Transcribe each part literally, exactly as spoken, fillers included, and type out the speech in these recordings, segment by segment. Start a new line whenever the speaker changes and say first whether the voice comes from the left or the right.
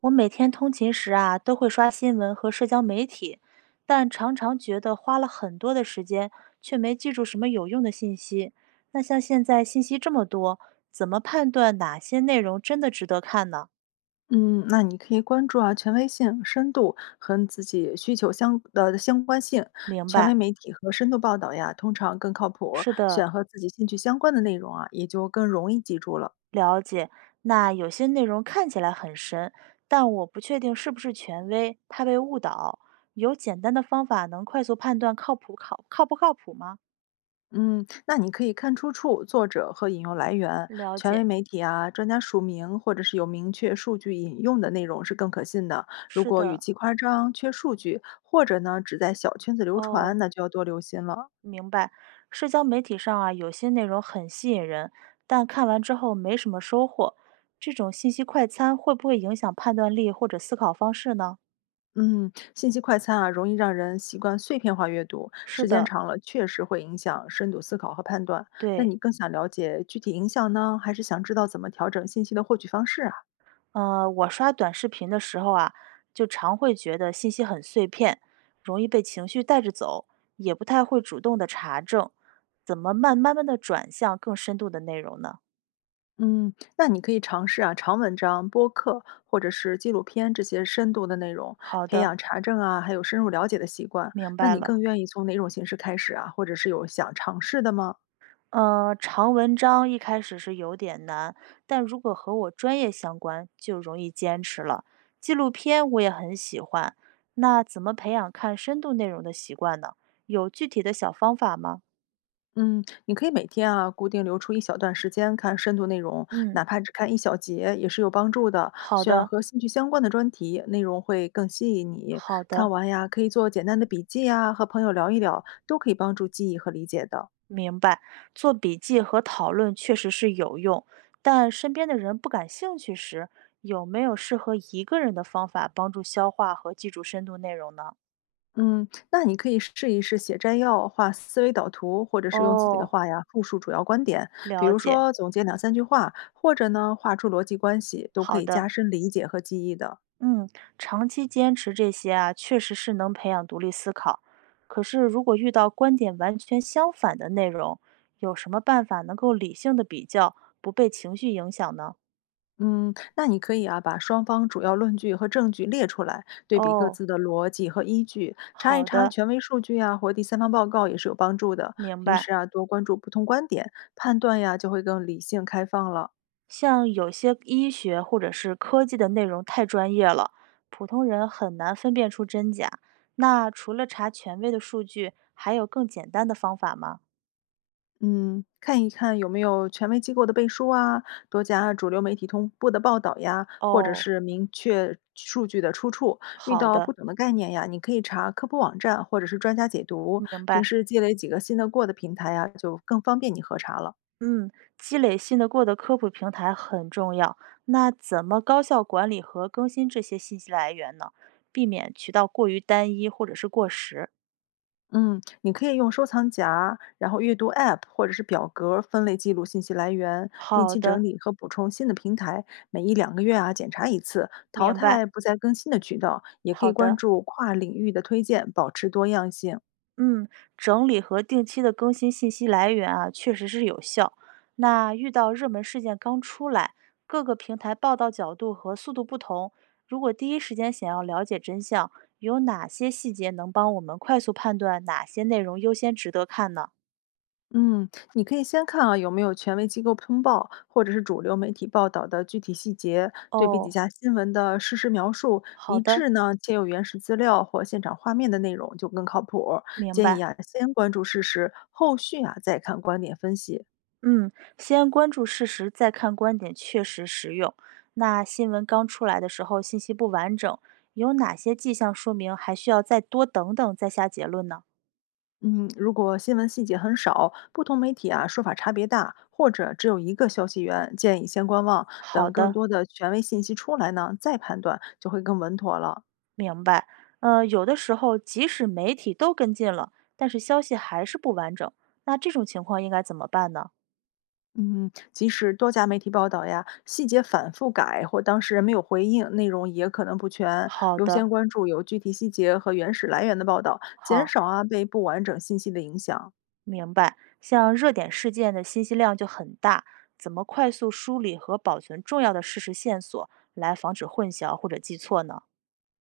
right: 我每天通勤时啊，都会刷新闻和社交媒体，但常常觉得花了很多的时间，却没记住什么有用的信息。那像现在信息这么多，怎么判断哪些内容真的值得看呢？
left: 嗯，那你可以关注啊，权威性、深度和自己需求相呃相关性，
right: 明
left: 权威
right: 白，
left: 媒体和深度报道呀，通常更靠谱儿
right: 是的，
left: 选和自己兴趣相关的内容啊，也就更容易记住了。
right: 了解。那有些内容看起来很神，但我不确定是不是权威，怕被误导。有简单的方法能快速判断靠谱靠靠不靠谱吗？
left: 嗯，那你可以看出处、作者和引用来源，
right: 了
left: 权威
right: 解，
left: 媒体啊、专家署名或者是有明确数据引用的内容是更可信的。如
right: 是
left: 果语
right: 的，
left: 气夸张、缺数据，或者呢只在小圈子流
right: 哦。
left: 传，那就要多留心了。
right: 明白，社交媒体上啊，有些内容很吸引人，但看完之后没什么收获。这种信息快餐会不会影响判断力或者思考方式呢？
left: 嗯，信息快餐啊，容易让人习惯碎片化阅读，
right: 是
left: 时间
right: 的，
left: 长了确实会影响深度思考和判断。那
right: 对，
left: 你更想了解具体影响呢，还是想知道怎么调整信息的获取方式啊？
right: 呃，我刷短视频的时候啊，就常会觉得信息很碎片，容易被情绪带着走，也不太会主动的查证，怎么慢慢慢的转向更深度的内容呢？
left: 嗯，那你可以尝试啊，长文章、播客或者是纪录片这些深度的内容，
right: 好
left: 培
right: 的，
left: 养查证啊，还有深入了解的习惯。
right: 明
left: 那
right: 白
left: 你
right: 了。
left: 更愿意从哪种形式开始啊？或者是有想尝试的吗？
right: 呃，长文章一开始是有点难，但如果和我专业相关，就容易坚持了。纪录片我也很喜欢，那怎么培养看深度内容的习惯呢？有具体的小方法吗？
left: 嗯，你可以每天啊固定留出一小段时间看深度内容，
right: 嗯，
left: 哪怕只看一小节也是有帮助的。
right: 好
left: 选
right: 的，
left: 和兴趣相关的专题，内容会更吸引你。
right: 好
left: 看
right: 的，
left: 完呀，可以做简单的笔记呀，和朋友聊一聊，都可以帮助记忆和理解的。
right: 明白。做笔记和讨论确实是有用，但身边的人不感兴趣时，有没有适合一个人的方法帮助消化和记住深度内容呢？
left: 嗯，那你可以试一试写摘要、画思维导图，或者是用自己的
right: 哦，
left: 话呀复述主要观点，比
right: 了
left: 如
right: 解，
left: 说总结两三句话，或者呢画出逻辑关系，都可
right: 好
left: 以加
right: 的。
left: 深理解和记忆的。
right: 嗯，长期坚持这些啊，确实是能培养独立思考。可是，如果遇到观点完全相反的内容，有什么办法能够理性的比较，不被情绪影响呢？
left: 嗯，那你可以啊，把双方主要论据和证据列出来，对比各
right: 哦，
left: 自的逻辑和依据，查一
right: 好
left: 查
right: 的，
left: 权威数据啊，或第三方报告也是有帮助的。
right: 明
left: 平
right: 白。
left: 时啊，多关注不同观点，判断呀就会更理性开放了。
right: 像有些医学或者是科技的内容太专业了，普通人很难分辨出真假。那除了查权威的数据，还有更简单的方法吗？
left: 嗯，看一看有没有权威机构的背书啊，多加主流媒体同步的报道呀，或者
right: 哦，
left: 是明确数据的出处。遇
right: 好
left: 到不
right: 的，
left: 懂的概念呀，你可以查科普网站或者是专家解读。
right: 明
left: 平
right: 白。
left: 时积累几个信得过的平台呀，就更方便你核查了。
right: 嗯，积累信得过的科普平台很重要。那怎么高效管理和更新这些信息来源呢？避免渠道过于单一或者是过时。
left: 嗯，你可以用收藏夹，然后阅读 App 或者是表格分类记录信息来源，定
right: 好
left: 期
right: 的，
left: 整理和补充新的平台，每一两个月啊检查一次，淘
right: 明
left: 汰
right: 白。
left: 不再更新的渠道，也可
right: 好
left: 以关
right: 的，
left: 注跨领域的推荐，保持多样性。
right: 嗯，整理和定期的更新信息来源啊，确实是有效。那遇到热门事件刚出来，各个平台报道角度和速度不同，如果第一时间想要了解真相，有哪些细节能帮我们快速判断哪些内容优先值得看呢？
left: 嗯，你可以先看啊，有没有权威机构通报，或者是主流媒体报道的具体细节，对比几
right: 哦，
left: 家新闻的事实描述
right: 好
left: 一
right: 的，
left: 致呢，且有原始资料或现场画面的内容就更靠谱。
right: 明
left: 建议
right: 白。
left: 啊，先关注事实，后续啊再看观点分析。
right: 嗯，先关注事实，再看观点，确实实用。那新闻刚出来的时候，信息不完整，有哪些迹象说明还需要再多等等再下结论呢？
left: 嗯，如果新闻细节很少，不同媒体啊说法差别大，或者只有一个消息源，建议先观望，
right: 好
left: 等更
right: 的，
left: 多的权威信息出来呢，再判断就会更稳妥了。
right: 明白。呃，有的时候即使媒体都跟进了，但是消息还是不完整，那这种情况应该怎么办呢？
left: 嗯，即使多家媒体报道呀，细节反复改或当事人没有回应，内容也可能不全。
right: 好
left: 优先
right: 的，
left: 关注有具体细节和原始来源的报道，减
right: 好。
left: 少啊被不完整信息的影响。
right: 明白，像热点事件的信息量就很大，怎么快速梳理和保存重要的事实线索，来防止混淆或者记错呢？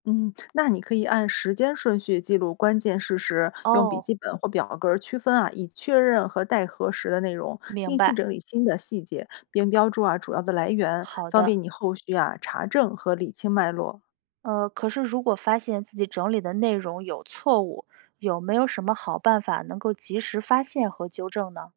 left: 嗯，那你可以按时间顺序记录关键事实，用笔
right: 哦，
left: 记本或表格儿区分啊以确认和待核实的内容，
right: 明
left: 定期
right: 白，
left: 整理新的细节，并标注啊主要的来源，
right: 好
left: 方
right: 的。
left: 便你后续啊查证和理清脉络。
right: 呃，可是如果发现自己整理的内容有错误，有没有什么好办法能够及时发现和纠正呢？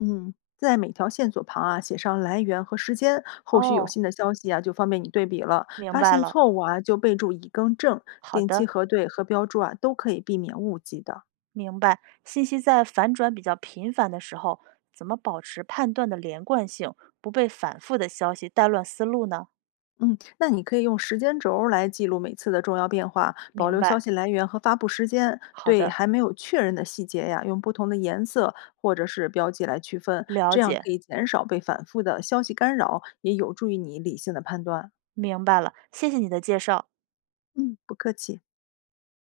left: 嗯，在每条线索旁啊写上来源和时间，后续有
right: 哦，
left: 新的消息啊就方便你对比了。
right: 明
left: 发
right: 白
left: 现
right: 了，
left: 错误啊就备注已更正，
right: 好
left: 定期
right: 的，
left: 核对和标注啊都可以避免误记的。
right: 明白。信息在反转比较频繁的时候，怎么保持判断的连贯性，不被反复的消息带乱思路呢？
left: 嗯，那你可以用时间轴儿来记录每次的重要变化，保
right: 明
left: 留消
right: 白。
left: 息来源和发布时间。
right: 好
left: 对
right: 的，
left: 还没有确认的细节呀，用不同的颜色或者是标记来区分，
right: 了
left: 这样
right: 解，
left: 可以减少被反复的消息干扰，也有助于你理性的判断。
right: 明白了，谢谢你的介绍。
left: 嗯，不客气。